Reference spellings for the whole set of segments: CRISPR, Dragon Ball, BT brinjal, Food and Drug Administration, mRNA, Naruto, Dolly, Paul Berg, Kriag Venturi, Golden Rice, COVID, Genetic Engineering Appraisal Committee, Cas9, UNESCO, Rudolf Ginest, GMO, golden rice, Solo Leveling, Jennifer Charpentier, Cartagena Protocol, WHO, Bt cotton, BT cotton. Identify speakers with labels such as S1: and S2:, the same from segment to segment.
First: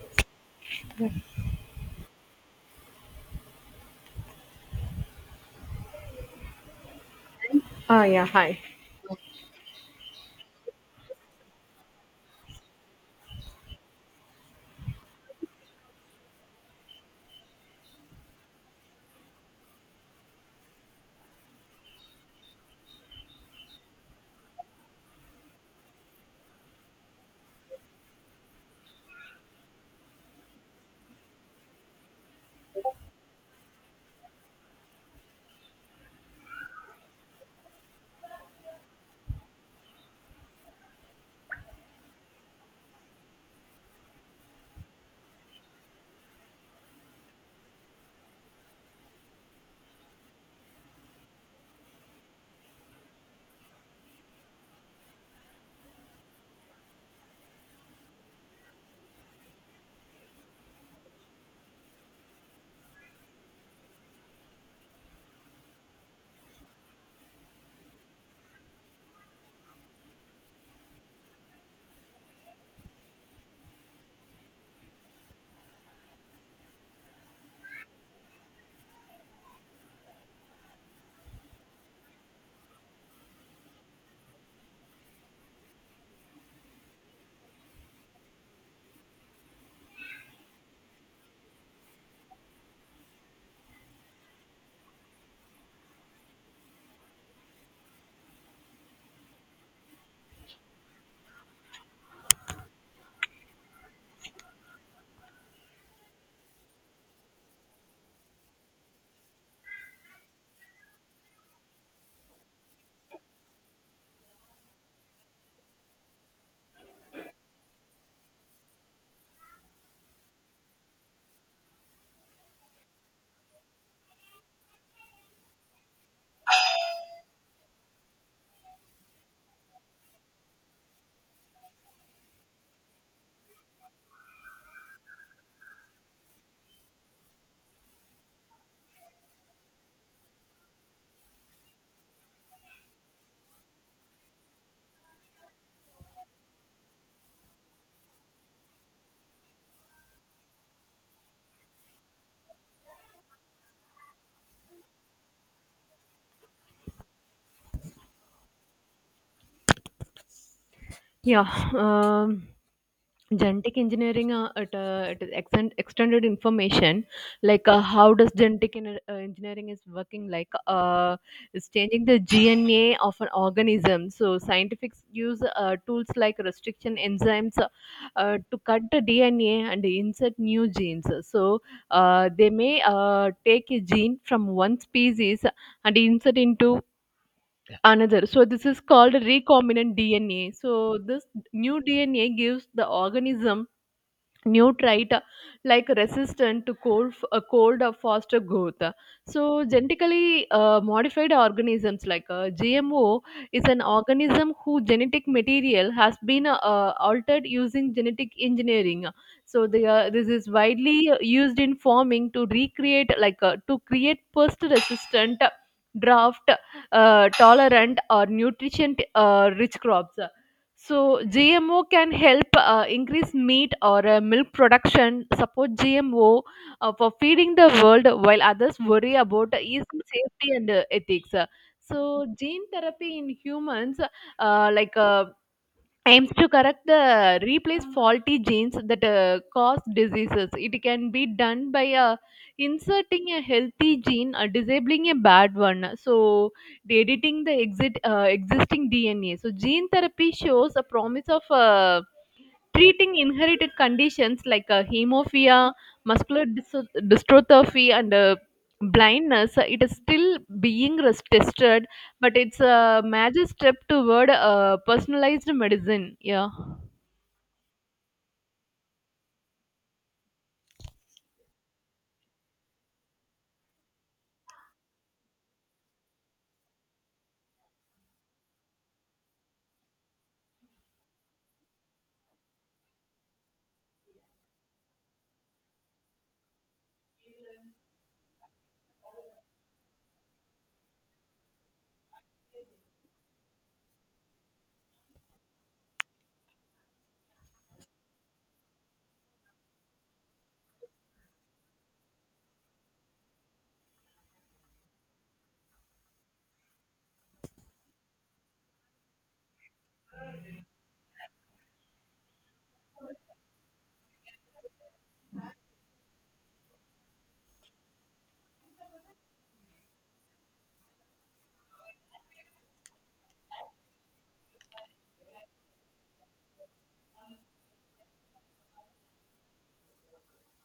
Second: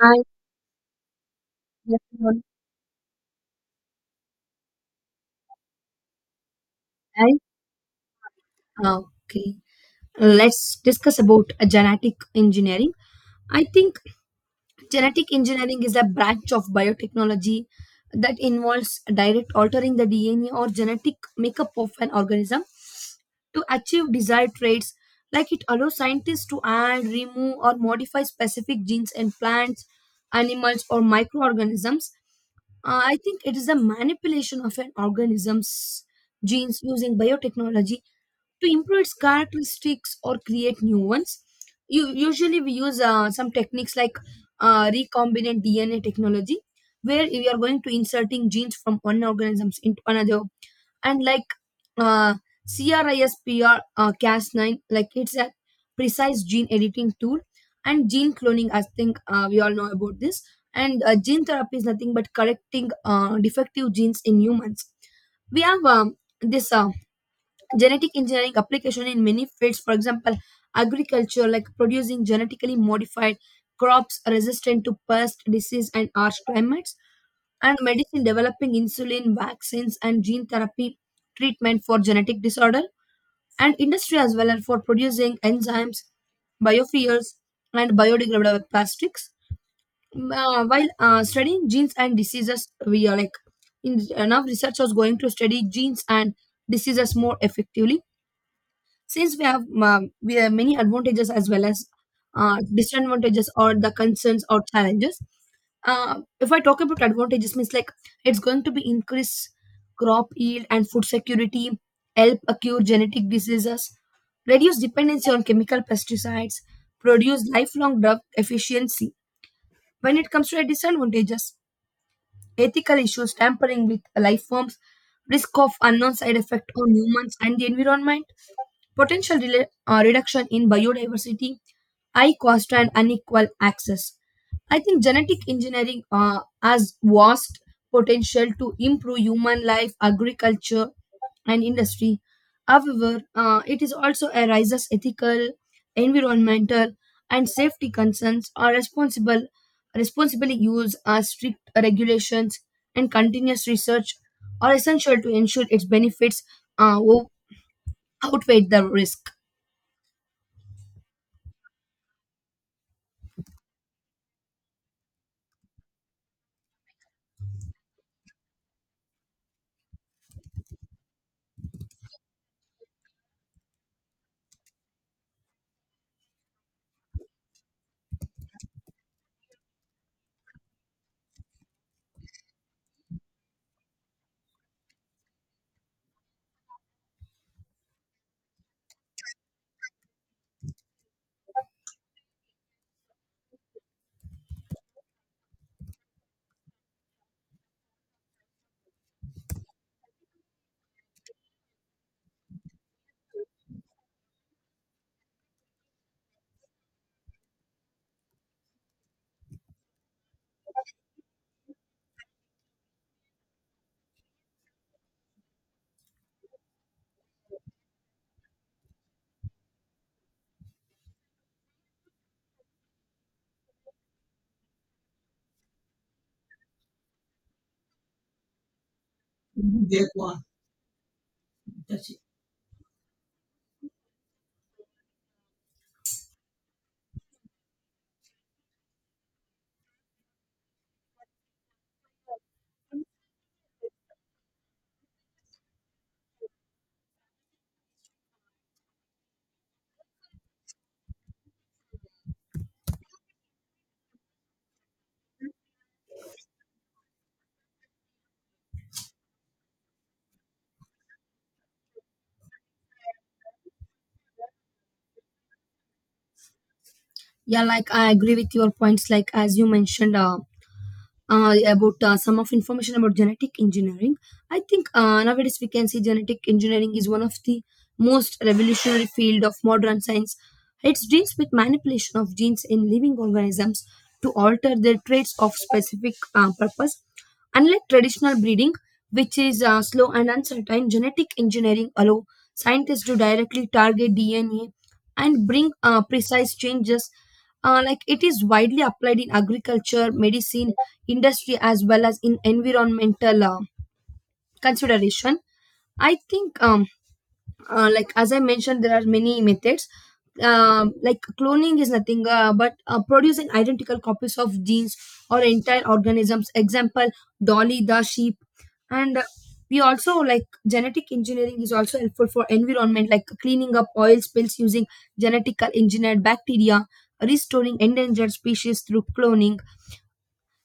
S1: Hi, good afternoon. Hi.
S2: Ah, yeah, hi.
S1: Okay, let's discuss about genetic engineering. I think genetic engineering is a branch of biotechnology that involves direct altering the DNA or genetic makeup of an organism to achieve desired traits. Like it allows scientists to add, remove, or modify specific genes in plants, animals, or microorganisms. I think it is a manipulation of an organism's genes using biotechnology to improve its characteristics or create new ones. You, usually, we use some techniques like recombinant DNA technology, where we are going to inserting genes from one organisms into another, and like uh, CRISPR Cas9, like it's a precise gene editing tool, and gene cloning. I think we all know about this. And gene therapy is nothing but correcting defective genes in humans. We have this genetic engineering application in many fields, for example agriculture, like producing genetically modified crops resistant to pest disease and harsh climates, and medicine developing insulin vaccines and gene therapy treatment for genetic disorder, and industry as well, and for producing enzymes, biofuels, and biodegradable plastics. While studying genes and diseases, we are like in enough researchers going to study genes and diseases more effectively. Since we have many advantages as well as disadvantages or the concerns or challenges. If I talk about advantages means, like it's going to be increase crop yield and food security, help cure genetic diseases, reduce dependency on chemical pesticides, produce lifelong drug efficiency. When it comes to the disadvantages, ethical issues, tampering with life forms, risk of unknown side effect on humans and the environment, potential reduction in biodiversity, high cost and unequal access. I think genetic engineering has vast potential to improve human life, agriculture, and industry. However, it is also arises ethical, environmental, and safety concerns are responsible Responsible use, strict regulations, and continuous research are essential to ensure its benefits uh, o- outweigh the risk.
S2: Yeah, um, Genetic engineering at it is extended information like how does genetic engineering is working like it's changing the DNA of an organism. So scientists use tools like restriction enzymes to cut the DNA and insert new genes. So they may take a gene from one species and insert into another. So this is called recombinant DNA. So this new DNA gives the organism nutrite like resistant to cold or faster growth. So genetically modified organisms like GMO is an organism whose genetic material has been altered using genetic engineering. So this is widely used in farming to recreate like to create pest resistant, drought tolerant, or nutrition rich crops. So GMO can help increase meat or milk production, support GMO for feeding the world, while others worry about its safety and ethics. So gene therapy in humans, uh, like uh, aims to correct the replace faulty genes that cause diseases. It can be done by inserting a healthy gene or disabling a bad one. So the editing the existing DNA. So gene therapy shows a promise of. Treating inherited conditions like hemophilia, dystrophy, and blindness. It is still being tested, but it's a major step toward personalized medicine. Yeah.
S1: Yeah, like I agree with your points. Like as you mentioned, about some of information about genetic engineering. I think nowadays we can see genetic engineering is one of the most revolutionary field of modern science. It deals with manipulation of genes in living organisms to alter their traits of specific purpose. Unlike traditional breeding, which is slow and uncertain, genetic engineering allow scientists to directly target DNA and bring precise changes. Like it is widely applied in agriculture, medicine, industry, as well as in environmental consideration. I think like as I mentioned, there are many methods, like cloning is nothing but producing identical copies of genes or entire organisms, example Dolly the sheep. And we also, like genetic engineering is also helpful for environment, like cleaning up oil spills using genetically engineered bacteria, restoring endangered species through cloning,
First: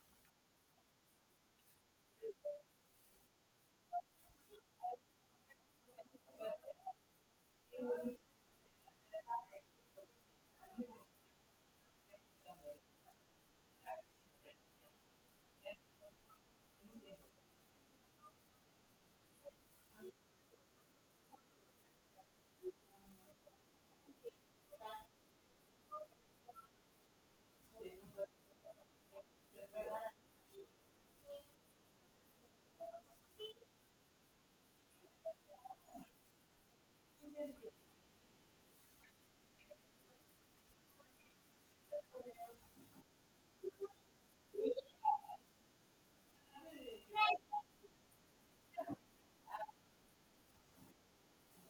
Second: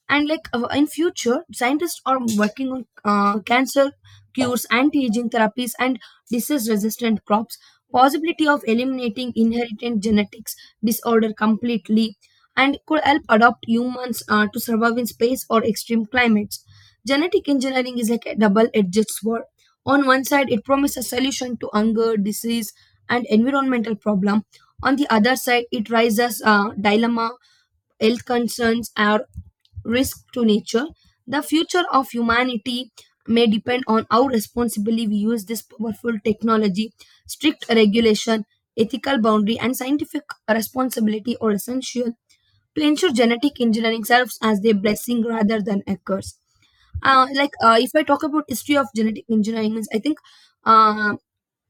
S1: and like in future scientists are working on cancer cures, anti-aging therapies, and disease resistant crops, possibility of eliminating inherited genetics disorder completely, and could help adopt humans to survive in space or extreme climates. Genetic engineering is like a double-edged sword. On one side, it promises solution to hunger, disease, and environmental problem. On the other side, it raises a dilemma, health concerns are risk to nature. The future of humanity may depend on how responsibly we use this powerful technology. Strict regulation, ethical boundary, and scientific responsibility are essential to ensure genetic engineering serves as a blessing rather than a curse. Like if I talk about history of genetic engineering, means I think uh,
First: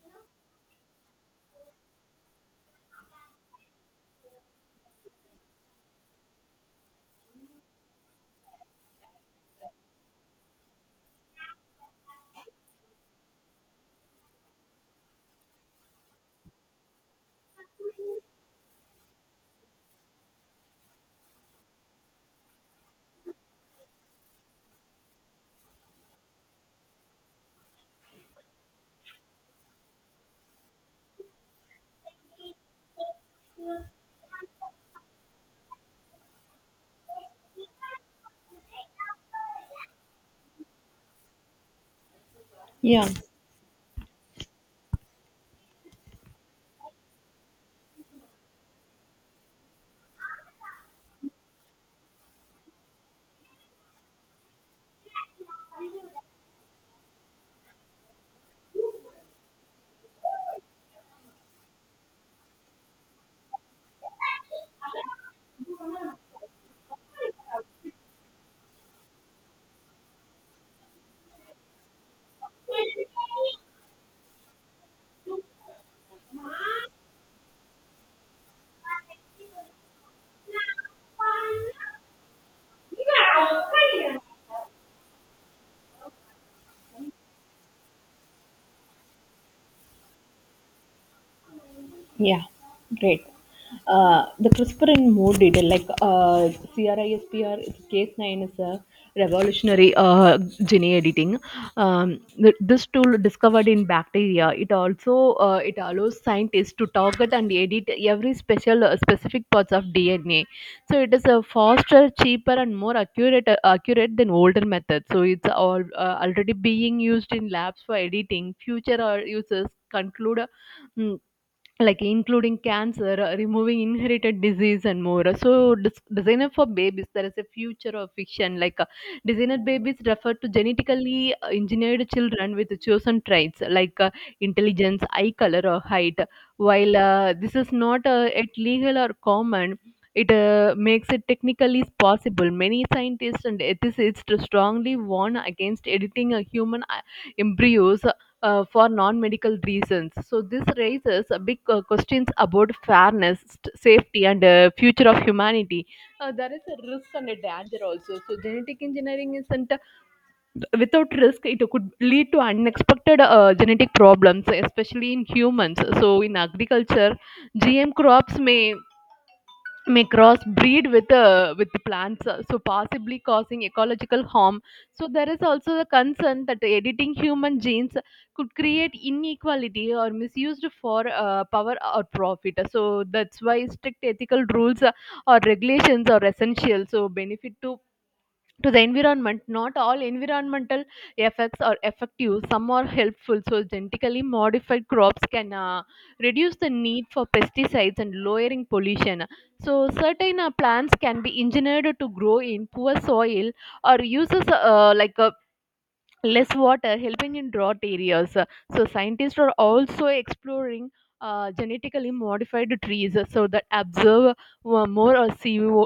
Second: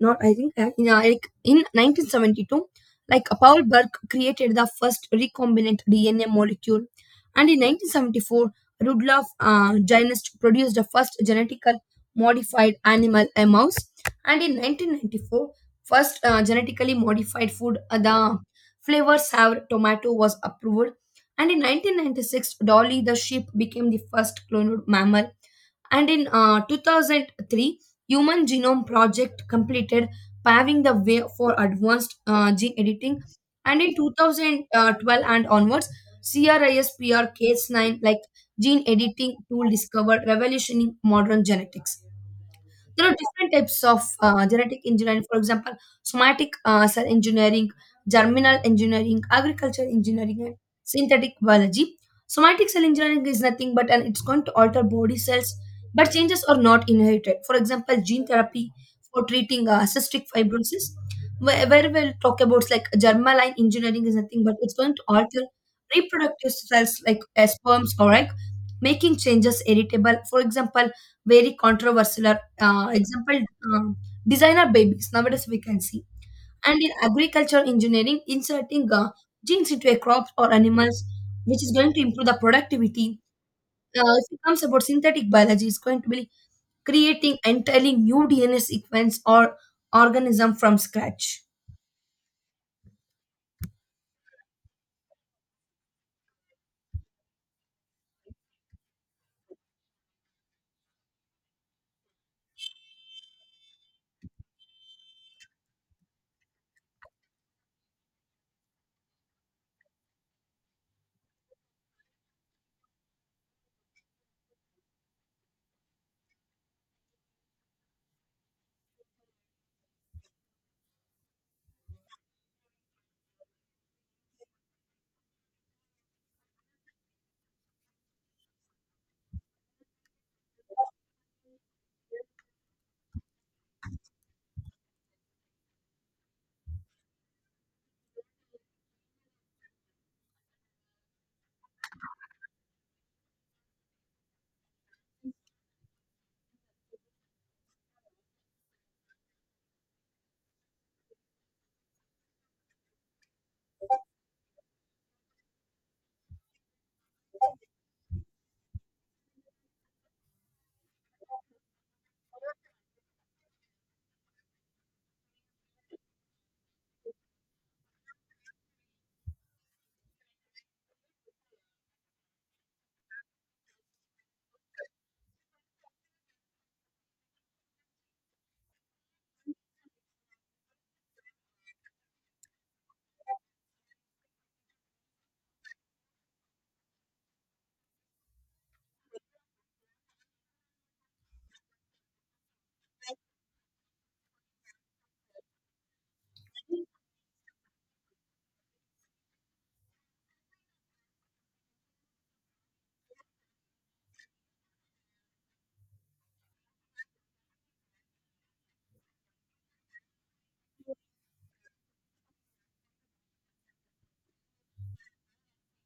S1: not I think in, like in 1972, like Paul Burke created the first recombinant DNA molecule, and in 1974, Rudolf Ginest produced the first genetically modified animal, a mouse, and in 1994, first genetically modified food, the flavor sour tomato was approved, and in 1996, Dolly the sheep became the first cloned mammal, and in 2003, human genome project completed, paving the way for advanced gene editing, and in 2012 and onwards, crispr-cas9 like gene editing tool discovered, revolutioning modern genetics. There
S2: Yeah.
S1: are different types of genetic engineering, for example somatic cell engineering, germinal engineering, agriculture engineering, and synthetic biology. Somatic cell engineering is nothing but and it's going to alter body cells, but changes are not inherited, for example gene therapy for treating cystic fibrosis, where we'll talk about, like germline engineering is nothing but it's going to alter reproductive cells like sperms or egg, making changes heritable, for example very controversial example, designer babies nowadays we can see. And in agriculture engineering, inserting genes into a crop or animals, which is going to improve the productivity. If it comes about synthetic biology, it's going to be creating entirely new DNA sequence or organism from scratch.
S2: Yeah, great. The CRISPR in more detail, like CRISPR, it's Cas9 is a revolutionary gene editing. This tool discovered in bacteria. It also it allows scientists to target and edit every special specific parts of DNA. So it is a faster, cheaper, and more accurate than older methods. So it's all already being used in labs for editing. Future users conclude. mm, like including cancer, removing inherited disease, and more. So designer for babies, there is a future of fiction. Designer babies refer to genetically engineered children with chosen traits like intelligence, eye color, or height. While this is not yet legal or common, it makes it technically possible. Many scientists and ethicists strongly warn against editing a human embryos for non-medical reasons. So this raises a big questions about fairness, safety, and future of humanity. There is a risk and a danger also. So genetic engineering isn't without risk. It could lead to unexpected genetic problems, especially in humans. So in agriculture, GM crops may crossbreed with the plants, so possibly causing ecological harm. So there is also the concern that editing human genes could create inequality or misused for power or profit. So that's why strict ethical rules or regulations are essential. So benefit to the environment, not all environmental effects are effective, some are helpful. So genetically modified crops can reduce the need for pesticides and lowering pollution. So certain plants can be engineered to grow in poor soil or uses less water, helping in drought areas. So scientists are also exploring genetically modified trees so that absorb more CO,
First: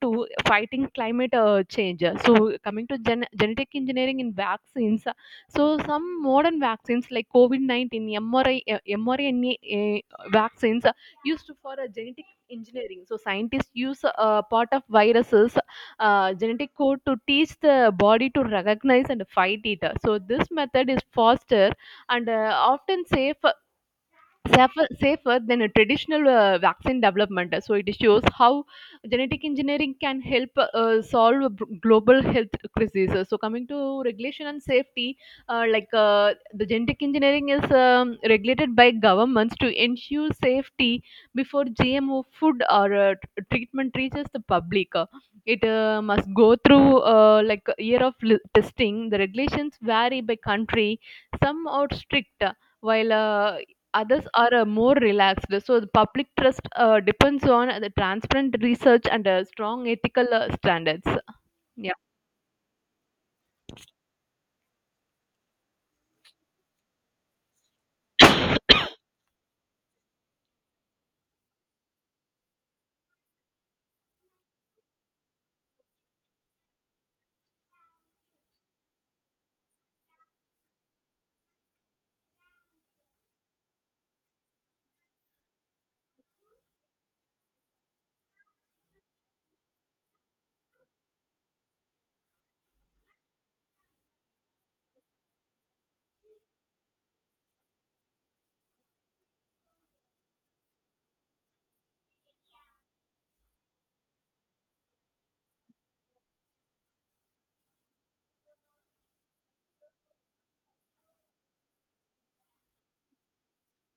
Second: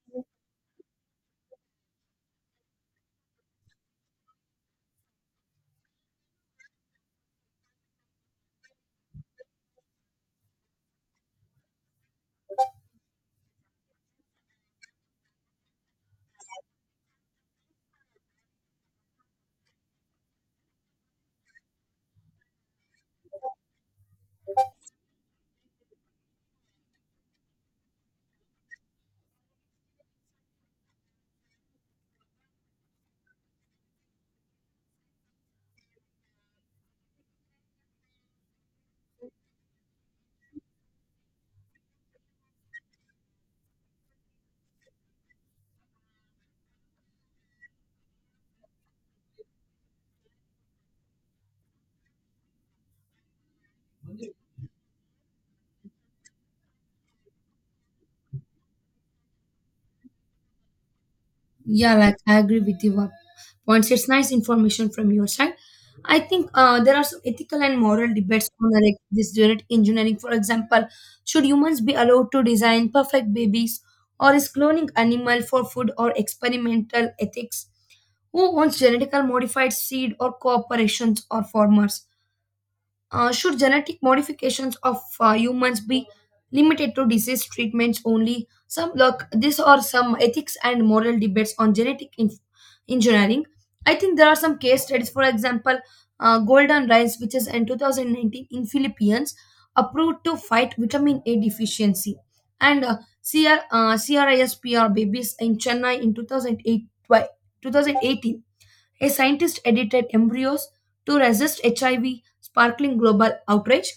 S2: 2, fighting climate change. So coming to genetic engineering in vaccines, so some modern vaccines like COVID 19, MRI, mRNA vaccines used for genetic engineering. So scientists use part of viruses genetic code to teach the body to recognize and fight it. So this method is faster and often safer than a traditional vaccine development. So it shows how genetic engineering can help solve a global health crises. So coming to regulation and safety, the genetic engineering is regulated by governments to ensure safety before GMO food or treatment reaches the public. It must go through like a year of testing. The regulations vary by country. Some are strict, while others are more relaxed. So the public trust depends on the transparent research and strong ethical standards.
S1: Yeah, like I agree with you points. It's nice information from your side. I think there are some ethical and moral debates on like this genetic engineering. For example, should humans be allowed to design perfect babies, or is cloning animal for food or experimental ethics? Who owns genetically modified seed, or corporations or farmers? Should genetic modifications of humans be limited to disease treatments only? Some look, these are some ethics and moral debates on engineering. I think there are some case studies, for example, Golden Rice, which is in 2019 in Philippines, approved to fight vitamin A deficiency, and CRISPR babies in Chennai in 2008, 2018, a scientist edited embryos to resist HIV, sparkling global outrage.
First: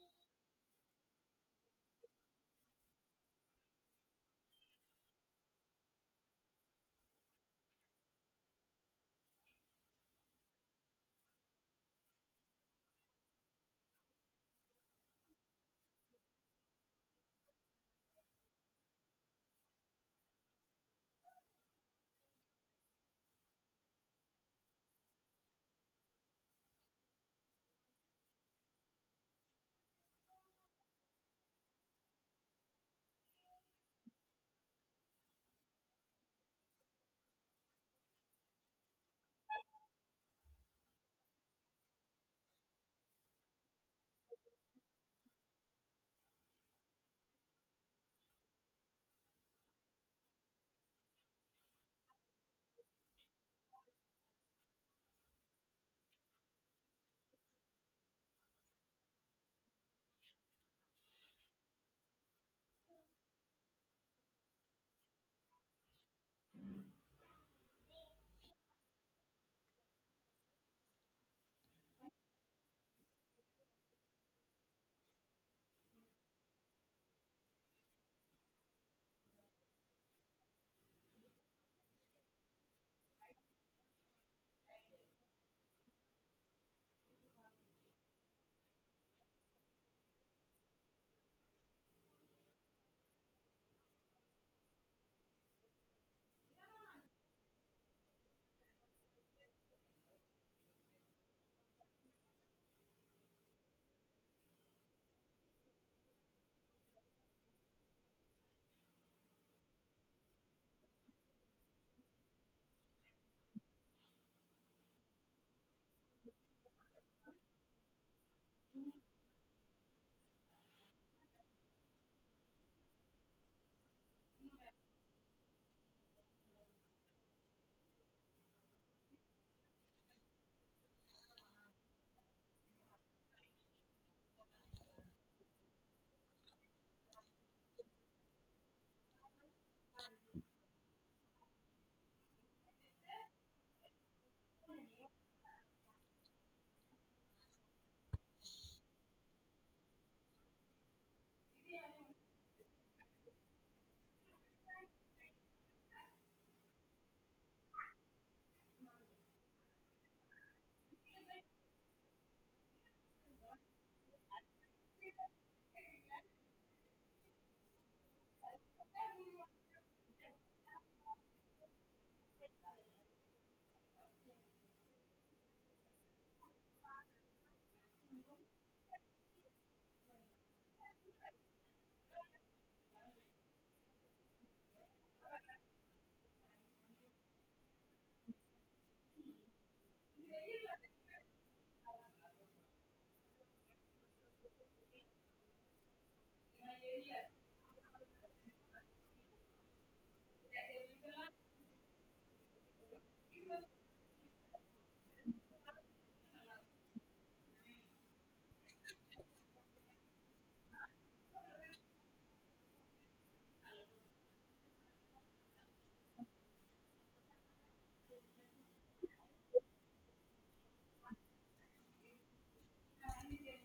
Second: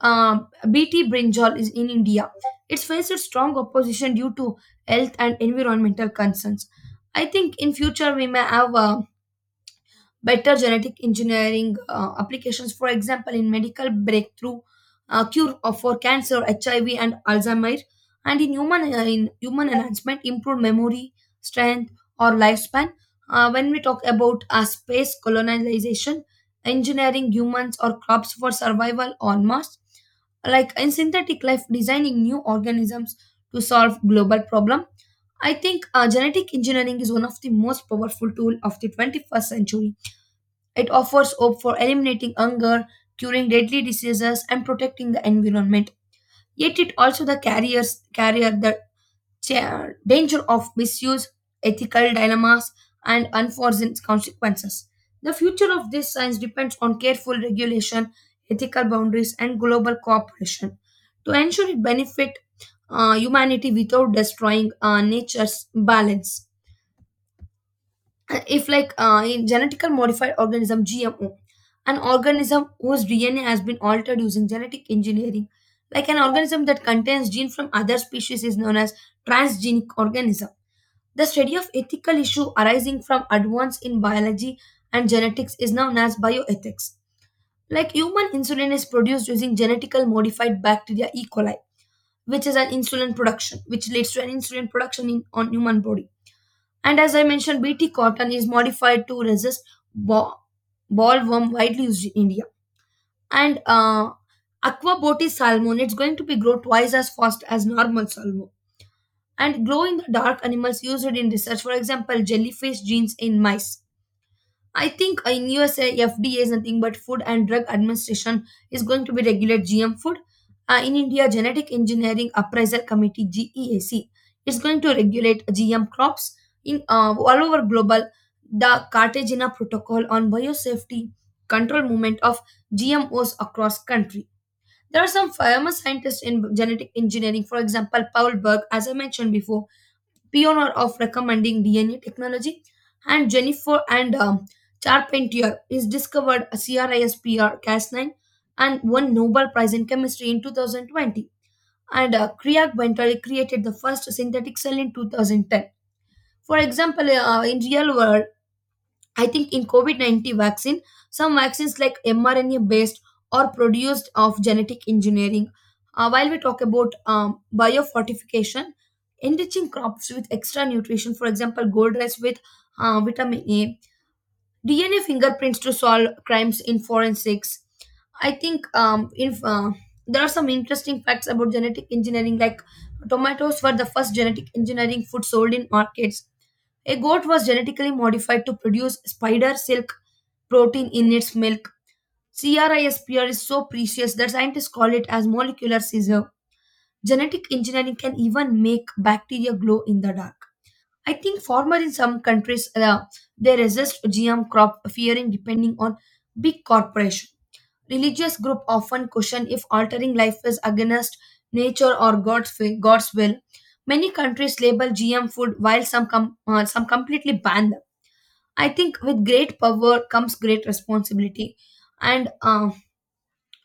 S1: BT brinjal is in India. It's faced a strong opposition due to health and environmental concerns. I think in future we may have better genetic engineering applications, for example, in medical breakthrough cure for cancer, HIV, and Alzheimer's, and in human enhancement, improved memory, strength, or lifespan. When we talk about space colonization, engineering humans or crops for survival on Mars, like in synthetic life, designing new organisms to solve global problem. I think genetic engineering is one of the most powerful tool of the 21st century. It offers hope for eliminating hunger, curing deadly diseases, and protecting the environment. Yet it also the carriers carrier the cha- danger of misuse, ethical dilemmas, and unforeseen consequences. The future of this science depends on careful regulation, ethical boundaries, and global cooperation to ensure it benefit humanity without destroying nature's balance. If like in genetical modified organism, GMO, an organism whose DNA has been altered using genetic engineering, like an organism that contains gene from other species is known as transgenic organism. The study of ethical issue arising from advance in biology and genetics is known as bioethics. Like human insulin is produced using genetically modified bacteria E coli, which is an insulin production, which leads to an insulin production in on human body. And as I mentioned, BT cotton is modified to resist bo- ballworm, widely used in India. And aquaboti salmon, it's going to be grow twice as fast as normal salmon. And glow in the dark animals used in research, for example, jellyfish genes in mice. I think in USA, FDA is nothing but Food and Drug Administration, is going to be regulate GM food. In India, Genetic Engineering Appraisal Committee (GEAC) is going to regulate GM crops. In all over global, the Cartagena Protocol on biosafety control movement of GMOs across country. There are some famous scientists in genetic engineering, for example, Paul Berg, as I mentioned before, pioneer of recommending DNA technology, and Jennifer and Charpentier is discovered CRISPR Cas9 and won Nobel Prize in Chemistry in 2020. And Kriag Venturi created the first synthetic cell in 2010. For example, in real world, I think in COVID-19 vaccine, some vaccines like mRNA based or produced of genetic engineering. While we talk about biofortification, enriching crops with extra nutrition, for example, gold rice with vitamin A, DNA fingerprints to solve crimes in forensics. I think if there are some interesting facts about genetic engineering, like tomatoes were the first genetic engineering food sold in markets. A goat was genetically modified to produce spider silk protein in its milk. CRISPR is so precious that scientists call it as molecular scissor. Genetic engineering can even make bacteria glow in the dark. I think farmers in some countries they resist GM crop, fearing depending on big corporation. Religious group often question if altering life is against nature or God's will. God's will. Many countries label GM food while some completely ban them. I think with great power comes great responsibility, and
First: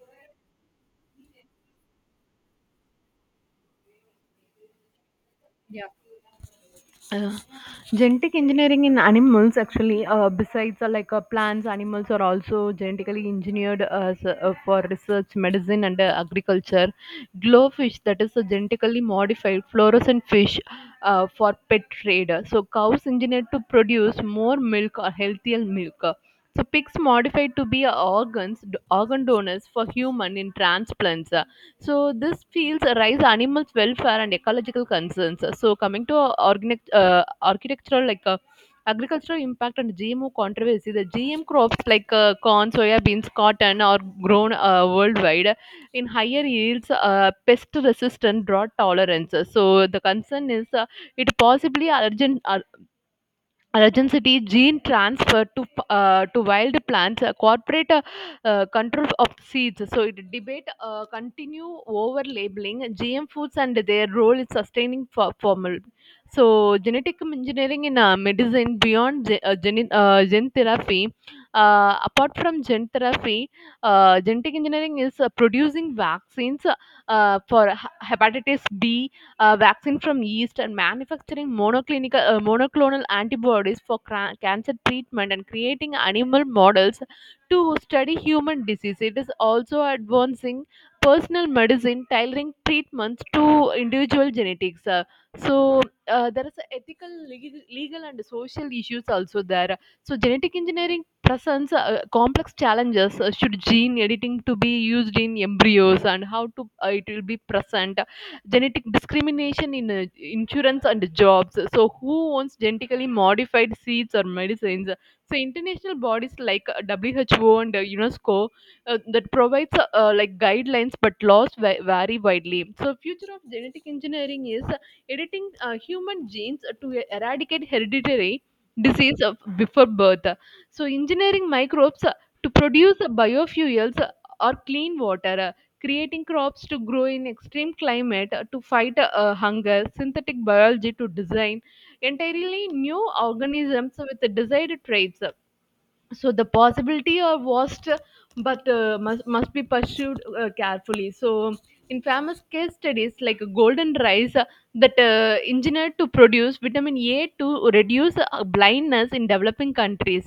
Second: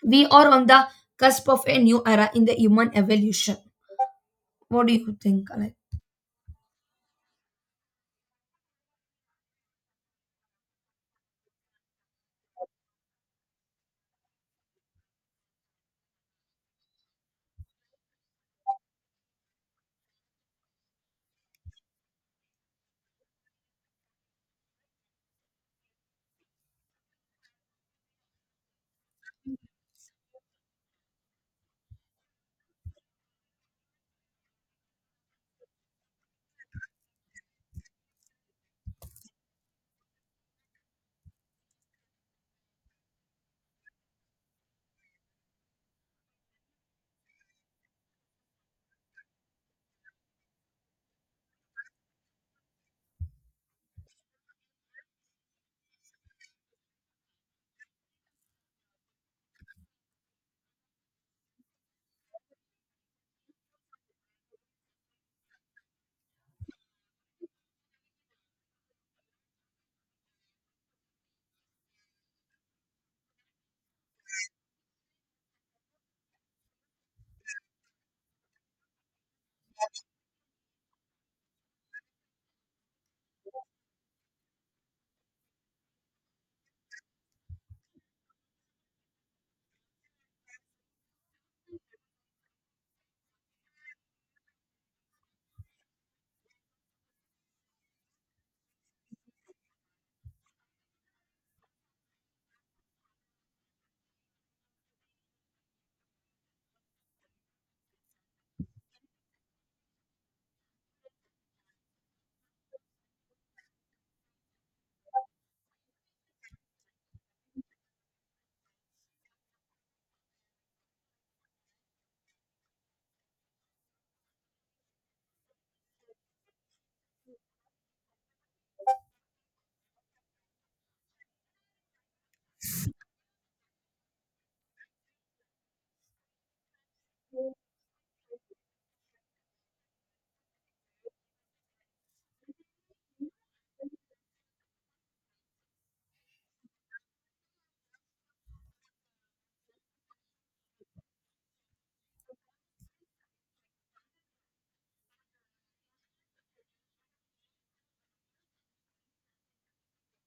S1: we are on the cusp of a new era in the human evolution. What do you think? Like,
S2: Yeah. Uh, Genetic engineering in animals actually besides like plants, animals are also genetically engineered for research, medicine, and agriculture. Glowfish, that is a genetically modified fluorescent fish for pet trade. So cows engineered to produce more milk or healthier milk. So pigs modified to be organ donors for human in transplants. So this fields raise animals' welfare and ecological concerns. So coming to organic, architectural like agricultural impact and GMO controversy, the GM crops like corn, soya beans, cotton are grown worldwide in higher yields, pest resistant, drought tolerance. So the concern is it possibly urgent, Regency gene transfer to wild plants, corporate control of seeds. So it debate continue over labeling GM foods and their role in sustaining for formal. So genetic engineering in medicine beyond gene therapy. Apart from gene therapy, genetic engineering is producing vaccines for hepatitis B vaccine from yeast, and manufacturing monoclonal antibodies for cancer treatment, and creating animal models to study human disease. It is also advancing personal medicine, tailoring treatments to individual genetics. So there is a ethical, legal, and social issues also there. So genetic engineering presents complex challenges. Should gene editing to be used in embryos, and how to it will be present? Genetic discrimination in insurance and jobs. So who owns genetically modified seeds or medicines? So international bodies like WHO and UNESCO that provides guidelines, but laws vary widely. So future of genetic engineering is editing human genes to eradicate hereditary disease of before birth. So engineering microbes to produce biofuels or clean water, creating crops to grow in extreme climate to fight hunger, synthetic biology to design entirely new organisms with desired traits. So the possibility are vast, but must be pursued carefully. So in famous case studies like golden rice that engineered to produce vitamin A to reduce blindness in developing countries.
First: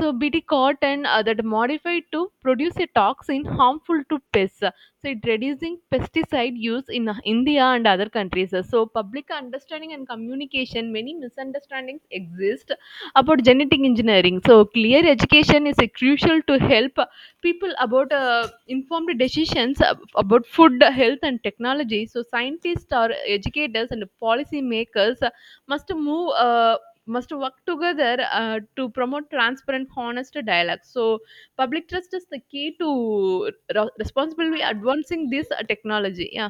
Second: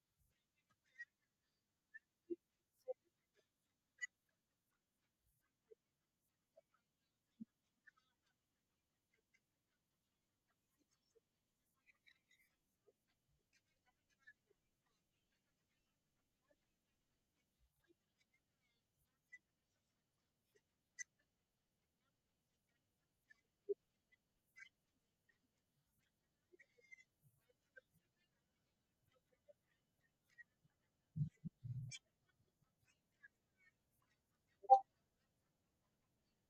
S2: So BT cotton that modified to produce a toxin harmful to pests, so it reducing pesticide use in India and other countries. So public understanding and communication, many misunderstandings exist about genetic engineering. So clear education is crucial to help people about informed decisions about food, health, and technology. So scientists or educators and policy makers must move uh, must work together to promote transparent, honest dialogue. So public trust is the key to responsibly advancing this technology. Yeah.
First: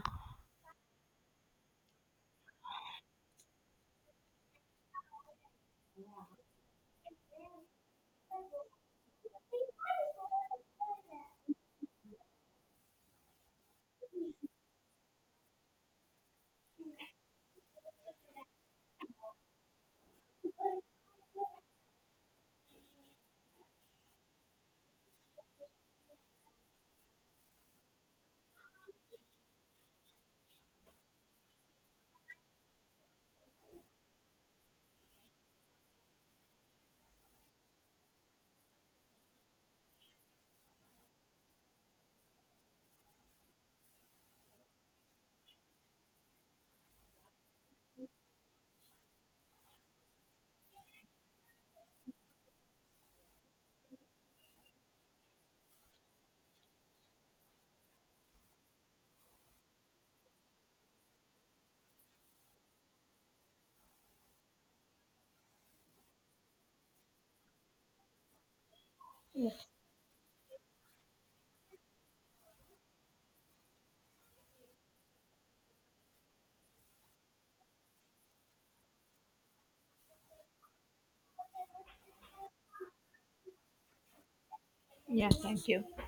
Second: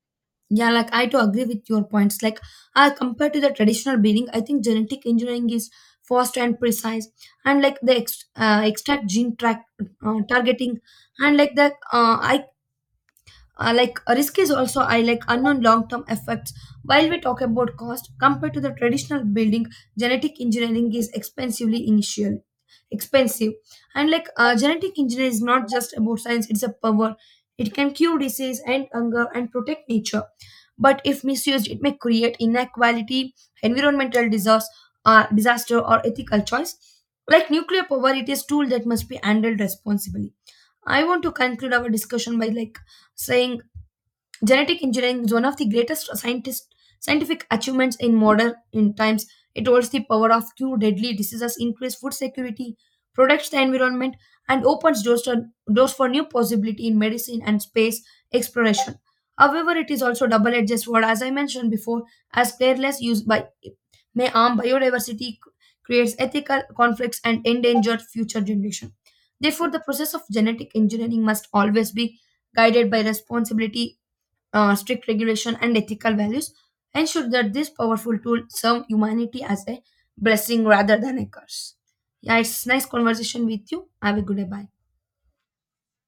S1: yeah, like I to agree with your points. Like, compared to the traditional breeding, I think genetic engineering is fast and precise, and like the extract gene track targeting, and like the I like risk is also I like unknown long term effects. While we talk about cost compared to the traditional building, genetic engineering is expensively initial expensive. And like genetic engineering is not just about science, it's a power. It can cure disease and hunger and protect nature, but if misused it may create inequality, environmental disaster, disaster or ethical choice. Like nuclear power, it is tool that must be handled responsibly. I want to conclude our discussion by like saying, genetic engineering is one of the greatest scientific achievements in modern in times. It holds the power of cure deadly diseases, increase food security, protects the environment, and opens doors for new possibility in medicine and space exploration. However, it is also double-edged sword, as I mentioned before, as careless use by may harm biodiversity, creates ethical conflicts, and endanger future generation. Therefore, the process of genetic engineering must always be guided by responsibility, strict regulation, and ethical values, ensure that this powerful tool serve humanity as a blessing rather than a curse. Yeah, it's nice conversation with you. Have a good day. Bye.
S2: Thank you.